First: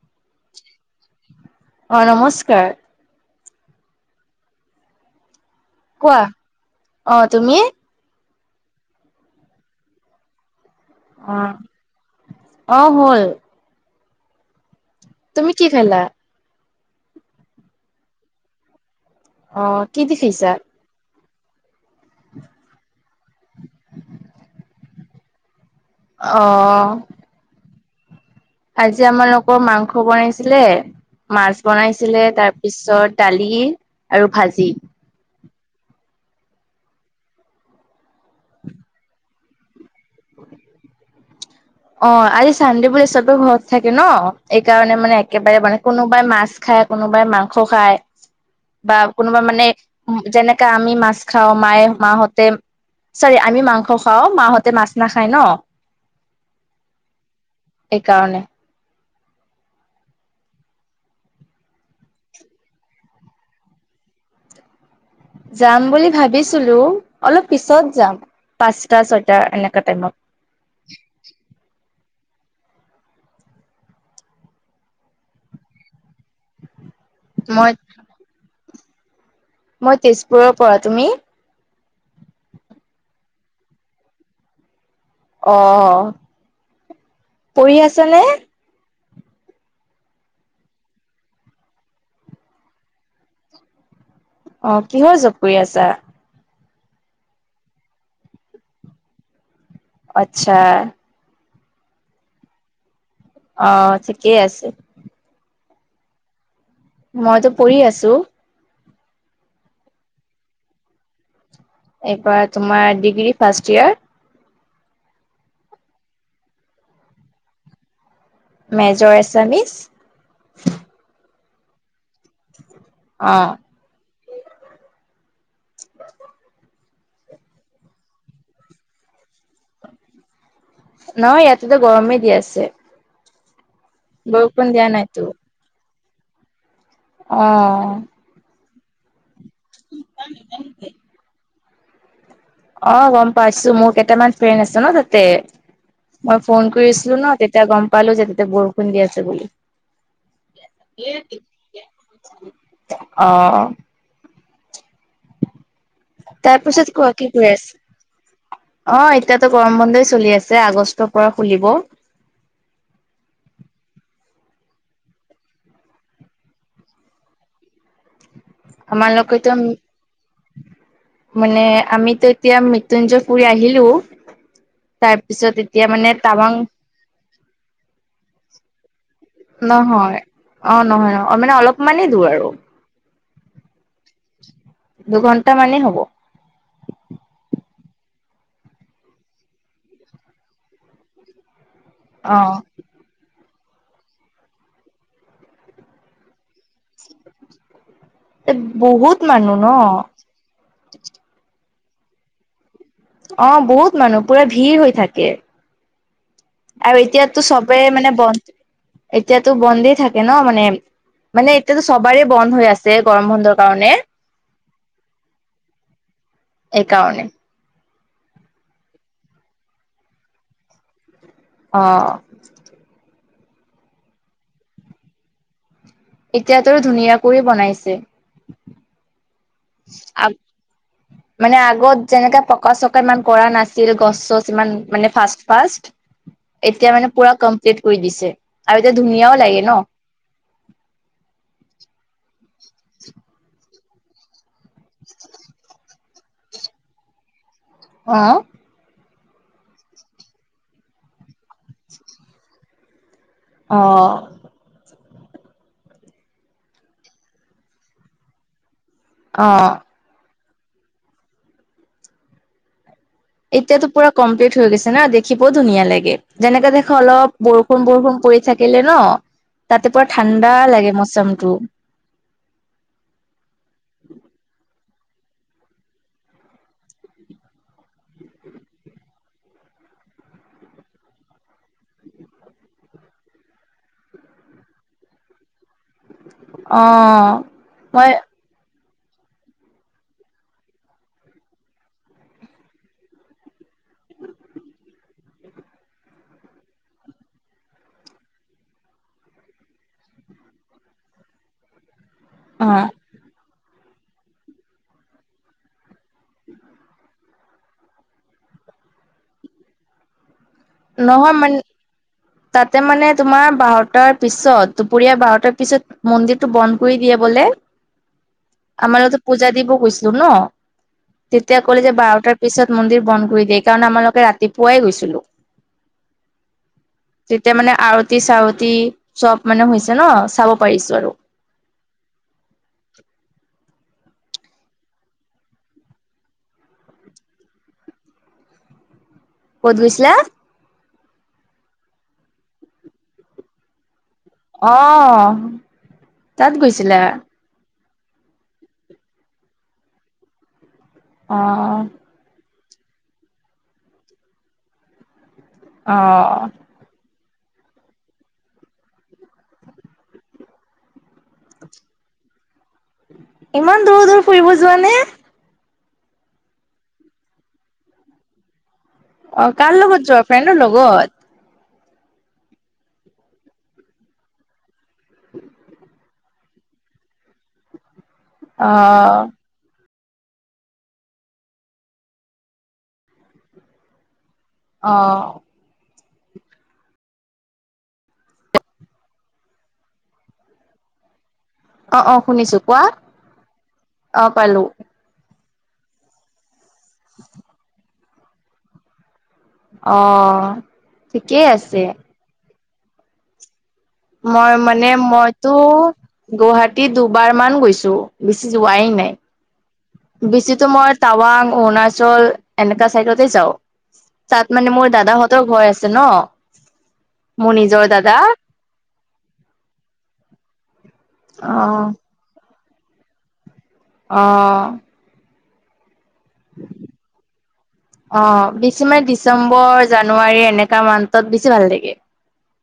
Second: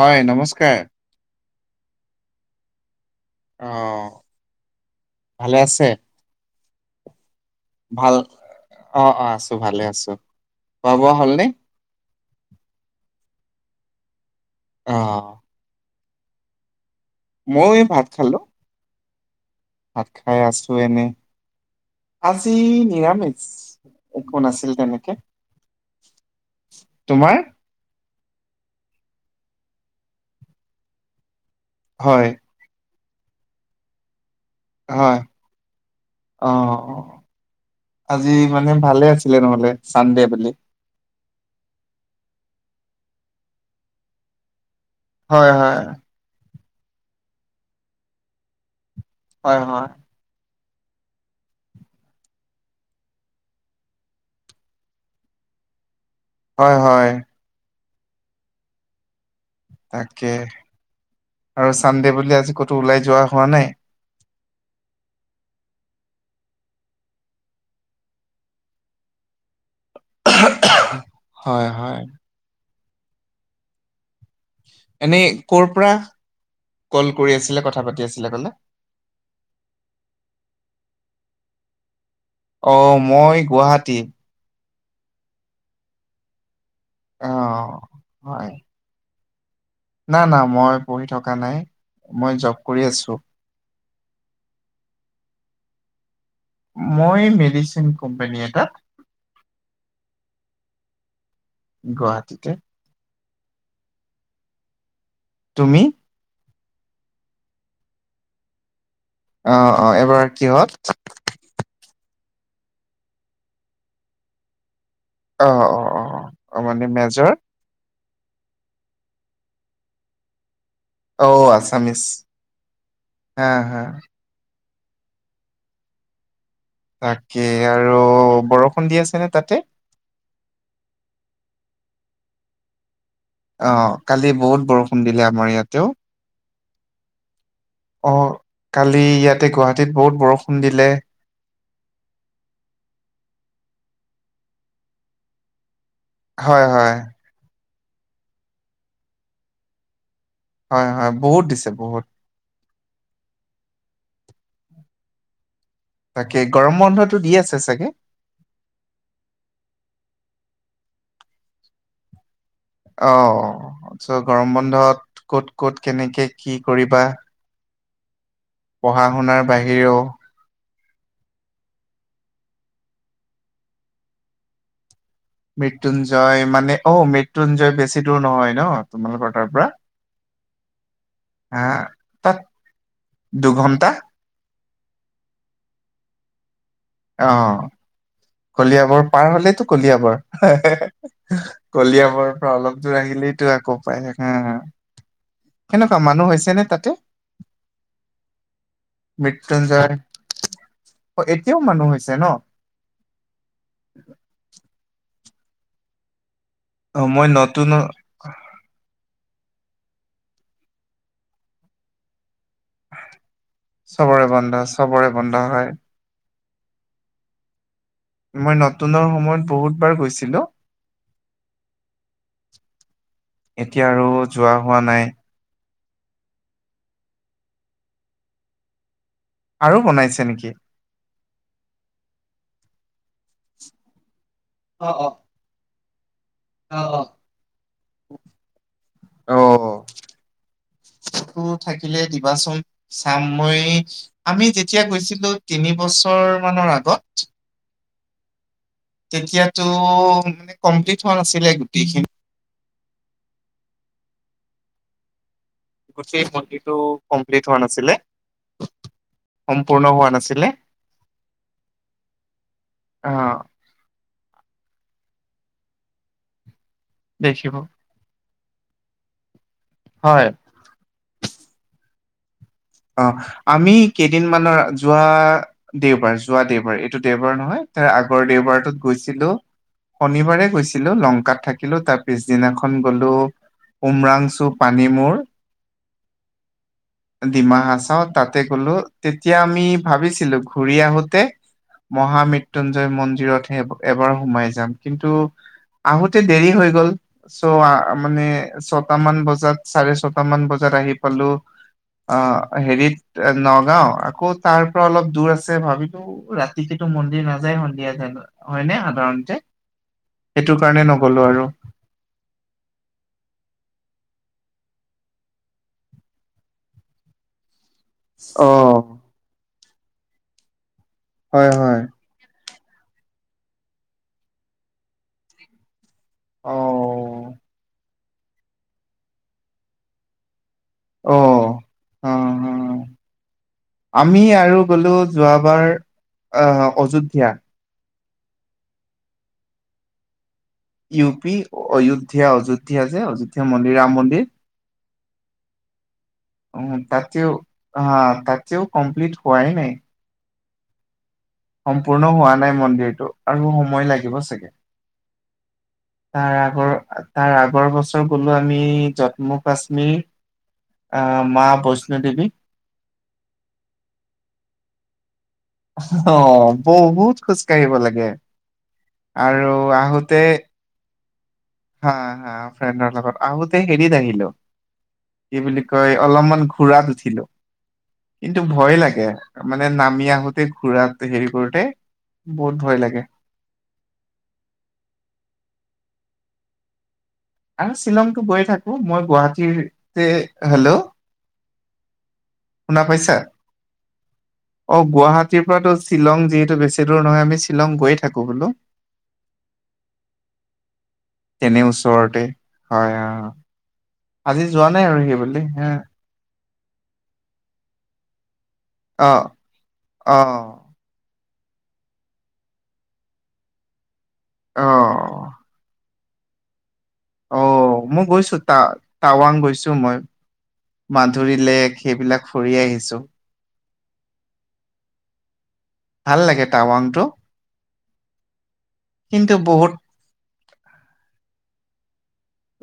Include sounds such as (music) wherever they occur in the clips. হয় নমস্কাৰ। অ নমস্কাৰ অ ভালে আছে। কোৱা অ তুমি? ভাল অ অ আছো ভালে আছো। খোৱা বোৱা অ হ'লনে অ হল। অ তুমি কি খালা? ময়ো এই ভাত খালো। অ কি ভাত দি খাই খাইছা আছো এনে। আজি নিৰামিষ একো নাছিল তেনেকে। অ। তোমাৰ? আজি আমালোকৰ মাংস বনাইছিলে, মাছ বনাইছিলে হয় তাৰ পিছত দালি আৰু ভাজি। হয়, অ আজি মানে ভালে আছিলে নহ'লে। ছানডে বুলি। অ আজি চানডে বোলে চবে ঘৰত থাকে ন এইকাৰণে মানে হয় একেবাৰে হয় মানে কোনোবাই মাছ খাই কোনোবাই মাংস খায় বা কোনোবাই হয় মানে হয় উম যেনেকা আমি মাছ খাওঁ, মায়ে মাহতে চাৰি আমি মাংস খাওঁ, মাহঁতে মাছ নাখায় ন? হয় হয়। এ কাৰণে। তাকে আৰু ছানডে বুলি আজি ক'তো ওলাই যোৱা হোৱা নাই? যাম বুলি ভাবিছিলো অলপ পিছত যাম, পাঁচটা ছয়টা এনেকা টাইমত। (unintelligible) হয় হয়। এনেই কৰ পৰা কল কৰি আছিলে মই কথা পাতি আছিলা এফালে? মই তেজপুৰৰ পৰা। তুমি? অ মই গুৱাহাটী। অ, পঢ়ি অ', আছা নে? হয়। না না মই পঢ়ি থকা নাই, মই জব কৰি আছো। অ কিহৰ জব কৰি আছা? মই মেডিচিন কোম্পানী এটাত। আচ্ছা। গুৱাহাটীতে। অ ঠিকেই আছে। তুমি? মইতো পঢ়ি আছো। অ অ এবাৰ কিহত? এইপাৰ তোমাৰ ডিগ্ৰী ফাৰ্ষ্ট ইয়েৰ। অ অ অ মানে মেজৰ? মেজৰ এছামিছ। ঔ আছামিছ অ হা হা। (inaudible) তাকে আৰু বৰষুণ দি আছে নে তাতে? নহয় ইয়াতেতো গৰমেই দি আছে। অ কালি বহুত দিয়া বৰষুণ নাইতো দিলে আমাৰ ইয়াতেও। অ। অ কালি ইয়াতে গুৱাহাটীত বহুত বৰষুণ দিলে। অ গম পাইছো, মোৰ কেইটামান ফ্ৰেণ্ড আছে ন তাতে, মই হয় ফোন হয়। কৰিছিলো ন তেত- তিয়া গম পালো যে তেতিয়া বৰষুণ দি আছে বুলি। হয় হয় বহুত দিছে বহুত। অ। তাকে তাৰ গৰম পাছত কোৱা বন্ধটো কি দি কৈ আছে চাগে? আছ- অ এতিয়াতো গৰম বন্ধই চলি আছে আগষ্টৰ পৰা খুলিব। অ চ গৰম বন্ধত ক'ত ক'ত কেনেকে কি কৰিবা? পঢ়া আমাৰ শুনাৰ লকৈতম বাহিৰেও মানে আমিতো এতিয়া মৃত্যুঞ্জয় ফুৰ আহিলো। তাইপ মৃত্যুঞ্জয় মানে অ মৃত্যুঞ্জয় বেছি দূৰ নহয় ন তোমালোকৰ তাৰ পৰা? নহয়। অ নহয় নহয় মানে অলপমানানে দূৰ আৰু। দুঘণ্টা। দুঘণ্টা মানে হব। অ। কলিয়াবৰ পাৰ হলেইটো কলিয়াবৰ (unintelligible) কলিয়াবৰৰ পৰা অ'। অলপ। যোৰ আহিলেটো আকৌ পায় সেকা- কেনেকুৱা মানুহ হৈছে নে তাতে? বহুত মানুহ ন মৃত্যুঞ্জয় অ এতিয়াও মানুহ হৈছে ন। অ বহুত মানুহ পুৰা ভিৰ হৈ থাকে। আৰু অ', মই এতিয়াতো নতুন চবেই মানে বন্ এতিয়াতো বন্ধেই থাকে ন মানে মানে এতিয়াতো সবাৰেই বন্ধ হৈ আছ। চবৰে বন্ধ চবৰে বন্ধ হয়। এইকাৰণে মই নতুনৰ সময়ত বহুত বাৰ গৈছিলো। অ এতিয়া আৰু যোৱা হোৱা নাই। এতিয়াতো ধুনীয়া কৰি বনাইছে। আৰু বনাইছে নেকি? মানে আগত যেনেকে পকা চকা ইমান কৰা নাছিল গছ চছ। সিমান অ', অ', মানে ফাৰ্ষ্ট ফাৰ্ষ্ট অ', এতিয়া অ'। মানে পুৰা কমপ্লিট কৰি দিছে আৰু এতিয়া ধুনীয়াও লাগে ন। অ', টো থাকিলে দিবাচোন চাম মই আমি যেতিয়া গৈছিলো তিনি বছৰ মানৰ আগত অ তেতিয়াতো মানে কমপ্লিট হোৱা নাছিলে গোটেইখিনি। অ গোটেইটো কনটিটো কম্পিলিত হোৱা নাছিলে। অ সম্পূৰ্ণ হোৱা নাছিলে আহ। এতিয়াতো পুৰা কমপ্লিট হৈ গৈছে না দেখিবও ধুনীয়া লাগে যেনেকে দেখ অলপ দেখিব বৰষুণ বৰষুণ পৰি থাকিলে ন তাতে পুৰা হয় ঠাণ্ডা লাগে মৌচমটো অ আমি কেইদিনমানৰ যোৱা দেওবাৰ যোৱা দেওবাৰ এইটো দেওবাৰ নহয় তাৰ আগৰ দেওবাৰটোত গৈছিলো। শনিবাৰে গৈছিলো লংকাত থাকিলো তাৰ পিছদিনাখন গলো। উমৰাংচু পানী মূৰ অ ডিমা হাচাও মই তাতে গলো। তেতিয়া আমি ভাবিছিলো ঘুৰি আহোতে মহামৃত্যুঞ্জয় মন্দিৰতহে এবাৰ সোমাই যাম। কিন্তু, আহোতে দেৰি হৈ গল। চ' মানে ছটা মান বজাত চাৰে ছটা মান বজাত আহি পালো। অ অ', হেৰিত নগাঁও আকৌ তাৰ পৰা অলপ দূৰ আছে ভাবিলো। ৰাতিতো মন্দিৰ নাযায় সন্ধিয়া যায় হয়নে সাধাৰণতে সেইটো কাৰণে নগ'লো নহয় আৰু মানে তাতে মানে তোমাৰ বাৰটাৰ পিছত দুপৰীয়া বাৰটাৰ পিছত মন্দিৰটো বন্ধ কৰি দিয়ে বোলে অ আমাৰ লগটো পূজা দিব গৈছিলো ন হয় তেতিয়া হয় ক'লে যে বাৰটাৰ পিছত মন্দিৰ বন্ধ কৰি দিয়ে কাৰণ আমালোকে ৰাতিপুৱাই গৈছিলো। অ তেতিয়া মানে আৰতি চাৱতি চব মানে হৈছে ন চাব পাৰিছো আৰু অ অ আমি আৰু গ'লো যোৱাবাৰ আহ অযোধ্যা। ক'ত গৈছিলা? ইউ পি অযোধ্যা অযোধ্যা যে অযোধ্যা মন্দিৰ ৰাম মন্দিৰ। অ তাত উ গৈছিলা তাতেও হা তাতেও কমপ্লিট হোৱাই নাই। অ', সম্পূৰ্ণ হোৱা নাই মন্দিৰটো আৰু সময় লাগিব চাগে। তাৰ অ'। আগৰ তাৰ আগৰ বছৰ গলো আমি জম্মু কাশ্মীৰ অ মা বৈষ্ণো দেৱী। ইমান দূৰ দূৰ ফুৰিব যোৱা নে? অ বহুত খোজ কাঢ়িব লাগে আৰু অ', কাৰ লগত আহোতে যোৱা ফ্ৰেণ্ডৰ লগত হা হা ফ্ৰেণ্ডৰ লগত। আহোতে হেৰিত আহিলো, কি বুলি কয় অলপমান ঘূৰাত উঠিলো। কিন্তু ভয় লাগে। অ', মানে নামি আহোতে ঘুৰাত হেৰি কৰোতে বহুত ভয় লাগে। অ। আৰু শ্বিলংতো গৈ থাকো। মই গুৱাহাটীটে, হেল্ল' অ অ শুনিছো। শুনা কোৱা পাইছা? অ পালো অ গুৱাহাটীৰ পৰাতো শ্বিলং যিহেতু বেছি দূৰ নহয়। আমি শ্বিলং গৈ থাকো হলো। অ ঠিকেই তেনে আছে। ওচৰতে হয় অ। আজি মই যোৱা নাই মানে আৰু সেইবুলি মইতো হ গুৱাহাটী দুবাৰ মান গৈছো, বেছি যোৱাই অ নাই। অ বেছিতো মই টাৱাং, অৰুণাচল এনেকা চাইডতে যাওঁ। তাত অ মানে মোৰ দাদাহঁতৰ ঘৰ আছে ন। অ মোৰ নিজৰ মই দাদা গৈছো ত টাৱাং গৈছো মই। মাধুৰি অ লেক সেইবিলাক ফুৰি আহিছো। অ। ভাল লাগে টাৱাংটো। অ বেছি মানে কিন্তু বহুত ডিচেম্বৰ জানুৱাৰী এনেকা মান্থত বেছি ভাল লাগে।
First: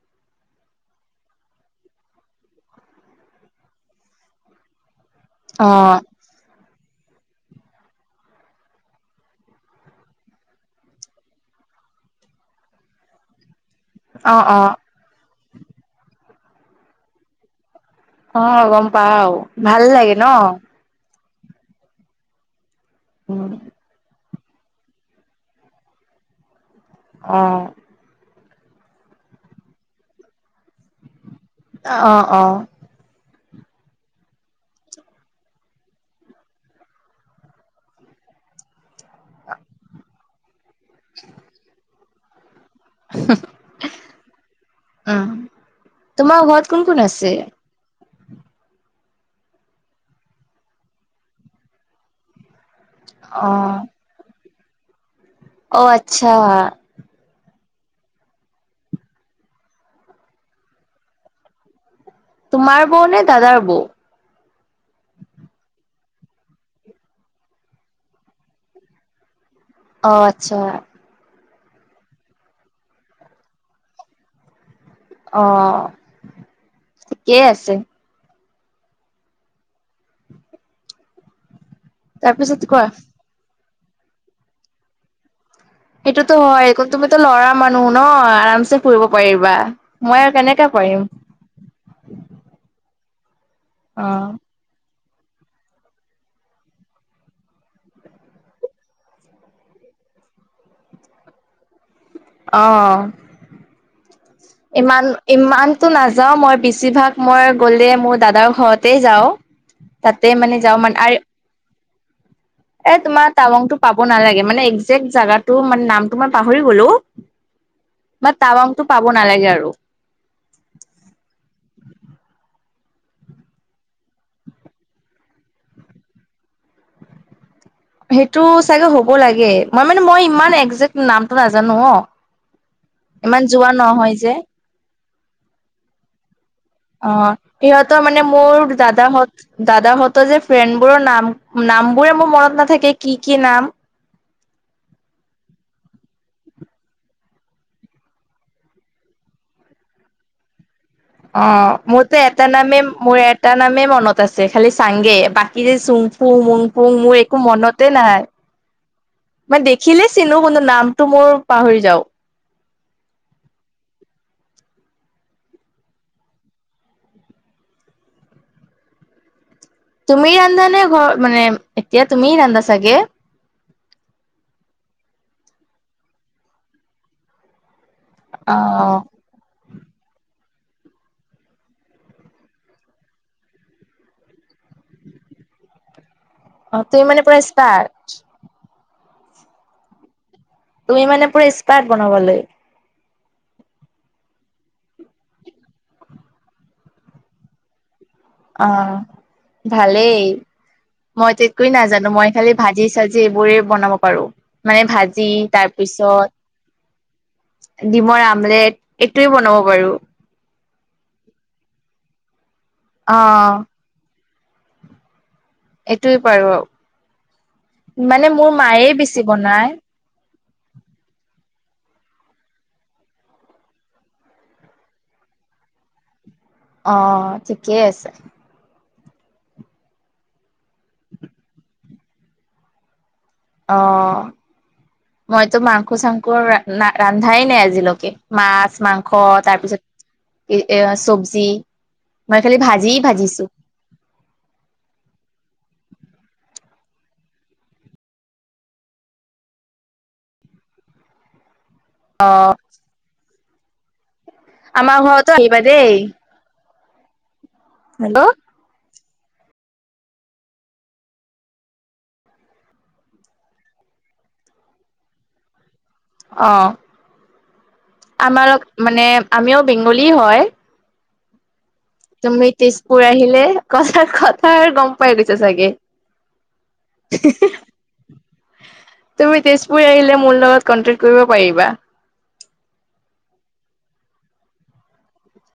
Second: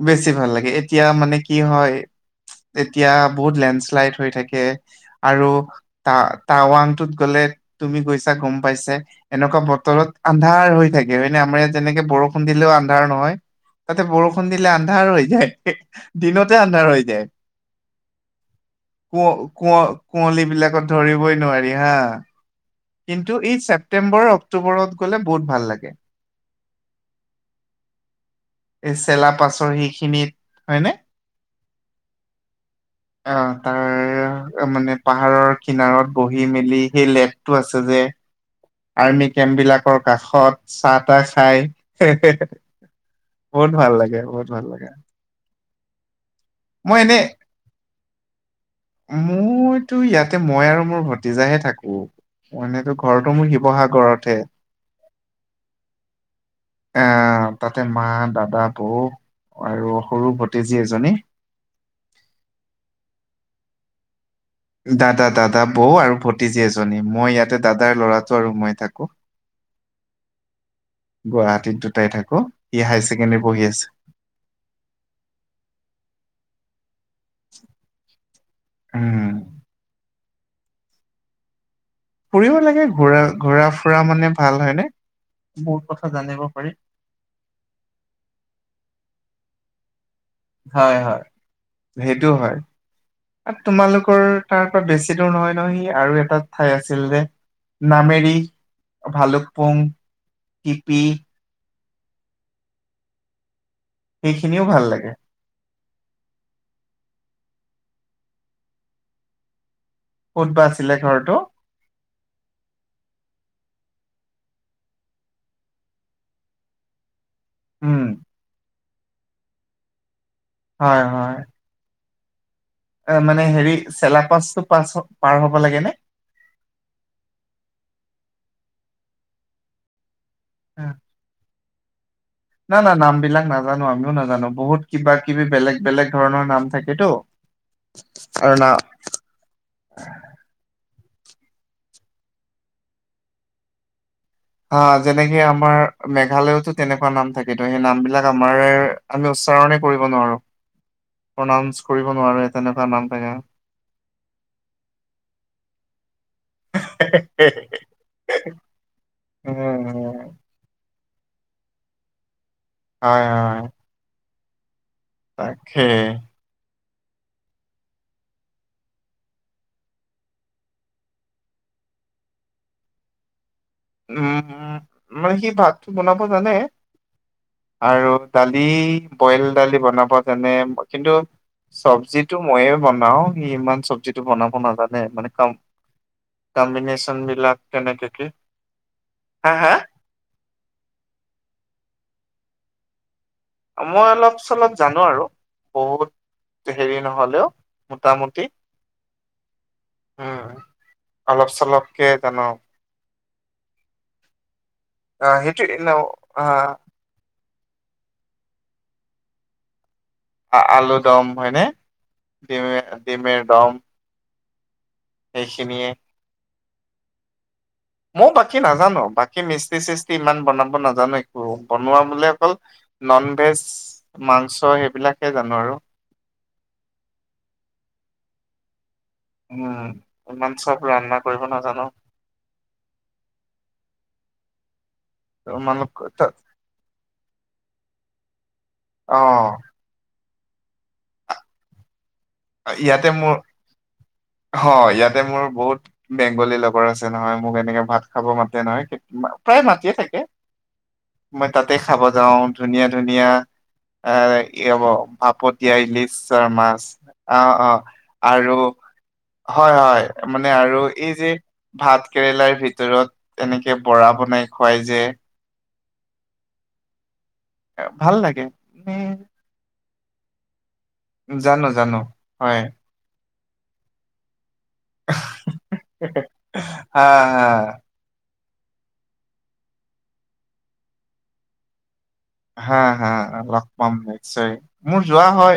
বেছি ভাল লাগে এতিয়া মানে কি হয় এতিয়া বহুত লেণ্ডশ্লাইড হৈ থাকে। আৰু অ তাত টাৱাংটোত গ'লে তুমি গৈছা গম পাইছাই। এনেকুৱা বতৰত আন্ধাৰ হৈ থাকে। মানে আমাৰ ইয়াত যেনেকে বৰষুণ দিলেও আন্ধাৰ নহয়। তাতে অ বৰষুণ অ দিলে আন্ধাৰ হৈ যায়। দিনতে আন্ধাৰ হৈ যায়। অ গম পাও কোঁৱ ভাল কোঁৱ লাগে ন কুঁৱলী বিলাকত ধৰিবই নোৱাৰি হা। কিন্তু উ ই ছেপটেম্বৰ অক্টোবৰত গ'লে বহুত ভাল লাগে। অ। এই চেলা পাচৰ সি খিনিত হয়নে? অ অ। অ তাৰ মানে পাহাৰৰ কিনাৰত বহি মেলি সেই লেগটো আছে যে। আৰ্মি কেম্প বিলাকৰ কাষত। চাহ তাহ খাই, হেহ হে হেহ বহুত ভাল লাগে বহুত ভাল লাগে। উম তোমাৰ ঘৰত কোন মই কোন আছে? মইতো ইয়াতে মই আৰু মোৰ ভতিজাহে থাকো। মানে তো ঘৰটো মোৰ অ', শিৱসাগৰতহে। অ আত্চ্ছা। আহ তাতে মা, দাদা, বৌ আৰু সৰু ভতিজী এজনী। তোমাৰ বৌ নে দাদাৰ বৌ? দাদা দাদা বৌ আৰু ভতিজী এজনী মই ইয়াতে দাদাৰ ল'ৰাটো আৰু মই থাকো। অ আত্চ্ছা। গুৱাহাটীত দুটাই থাকো। সি হায়াৰ ছেকেণ্ডেৰী পঢ়ি আছে। অ ঠিকেই আছে। উম। ফুৰিব তাৰপিছত লাগে কোৱা? ঘূৰা ঘূৰা ফুৰা মানে ভাল হয়নে? বহুত কথা সেইটোতো জানিব হয় পাৰি। তুমিতো লৰা মানুহ ন আৰামছে ফুৰিব পাৰিবা মই আৰু কেনেক হয়, হয় সেইটো হয় আৰু তোমালোকৰ অ', তাৰ পৰা বেছি দূৰ নহয় ন সি আৰু এটা ঠাই আছিল যে নামেৰি। ভালুকপুং টিপি অ, অ। সেইখিনিও ভাল ইমান লাগে ইমানটো নাযাও মই, বেছিভাগ মই গ'লে মোৰ দাদাৰ ঘৰতেই যাও। তাতে ক'ত মানে বা যাওঁ আছিলে মানে আৰু ঘৰটো এ তোমাৰ টাৱংটো পাব নালাগে। মানে একজেক্ট জাগাটো মানে নামটো মই পাহৰি গ'লো। উম বা টাৱাংটো পাব নালাগে আৰু। হয়, হয়। অ, মানে হেৰি চেলা পাচটো পাছ পাৰ হ'ব লাগে নে? সেইটো চাগে হ'ব লাগে। মই মানে মই ইমান একজেক্ট নামটো নাজানো অ, না না নাম ইমান বিলাক যোৱা নাজানো আমিও নহয় যে। নাজানো বহুত কিবা- কিবি বেলেগ বেলেগ ধৰণৰ নাম থাকে। অ, সিহঁতৰ মানে মোৰ দাদাহঁত দাদাহঁতৰ যে ফ্ৰেণ্ডবোৰৰ নাম নামবোৰে মোৰ মনত নাথাকে কি কি নাম। অ, যেনেকে আমাৰ মেঘালয়তো তেনেকুৱা নাম থাকেতো। সেই নামবিলাক আমাৰ আমি উচ্চাৰণে কৰিব নোৱাৰো। অ, প্ৰনাউন্স কৰিব মোৰতো নোৱাৰো এটা এই নামে তেনেকুৱা নাম মোৰ থাকে। এটা নামে মনত আছে খালি চাংগে। বাকী যে চুং ফুং, মুং ফুং মোৰ একো মনত তে নাই। মানে দেখিলে উম, চিনো কোনটো নামটো মোৰ পাহৰি যাও। হয়, হয়। তাকে। তুমি ৰান্ধা নে ঘৰত মানে এতিয়া তুমি ৰান্ধা চাগে? উম, উম মানে সি ভাতটো বনাব জানে আৰু অ দালি বইল দালি বনাব জানে, কিন্তু চব্জিটো মইয়ে বনাও। সি ইমান চব্জিটো বনাব নাজানে। মানে কাও অ তুমি মানে পুৰা কম্বিনেচনবিলাক কেনেকে স্পাৰ্ট কি, হা হা? তুমি মানে পুৰা স্পাৰ্ট বনাবলৈ। মই অলপ চলপ জানো আৰু বহুত হেৰি নহ'লেও মোটামুট অ ভালেই। উম মইতো অলপ একোৱেই চলপকে নাজানো। মই জানো খালি ভাজি-চাজি জিবোৰে বনাব পাৰো। মানে ভাজি আহ সেইটো ন তাৰপিছত আহ ডিমৰ আমলেট এইটোৱে বনাব পাৰো। আ আলু দম হয়নে? ডিমে অ ডিমেৰ দম। সেইখিনিয়ে এইটোৱে পাৰো আও। ময়ো মানে মোৰ বাকী মায়ে নাজানো বেছি বাকী বনায়। মিস্তি চিস্তি ইমান বনাব নাজানো একো। বনোৱা বুলি অকল ননভেজ মাংছ' সেইবিলাকে জানো আৰু। অ, ঠিকেই আছে। উম ইমান চব ৰান্ধা কৰিব নাজানো। অ, মইতো তোমালোক ত- মাংস-চাংস ৰা-ৰান্ধাই নাই আজিলৈকে। মাছ, অ মাংস তাৰপিছত এ চবজি ইয়াতে মোৰ হ ইয়াতে মোৰ বহুত বেংগলী লগৰ আছে নহয়। মোক এনেকে ভাত খাব মাতে নহয়, প্ৰায় মাতিয়ে থাকে। মই তাতে খাব যাও ধুনীয়া ধুনীয়া এ কি হ'ব আমাৰ ঘৰতো ভাপত আহিবা দিয়া দেই ইলিচৰ মাছ, অ অ। হেল্ল' আৰু হয় হয় মানে আৰু এই যে ভাত কেৰেলাৰ ভিতৰত এনেকে বৰা বনাই খুৱাই যে। অ। ভাল লাগে আমাৰ মানে উম, আমিও বেংগলী হয়। জানো, জানো। তুমি হয়। তেজপুৰ আহিলে কথাৰ কথাৰ গম পাই দিছে চাগে হা, (unintelligible) তুমি তেজপুৰ আহিলে মোৰ লগত কনটেক্ট কৰিব পাৰিবা। হা হা লগ পাম নিশ্চয় মোৰ যোৱা হয়।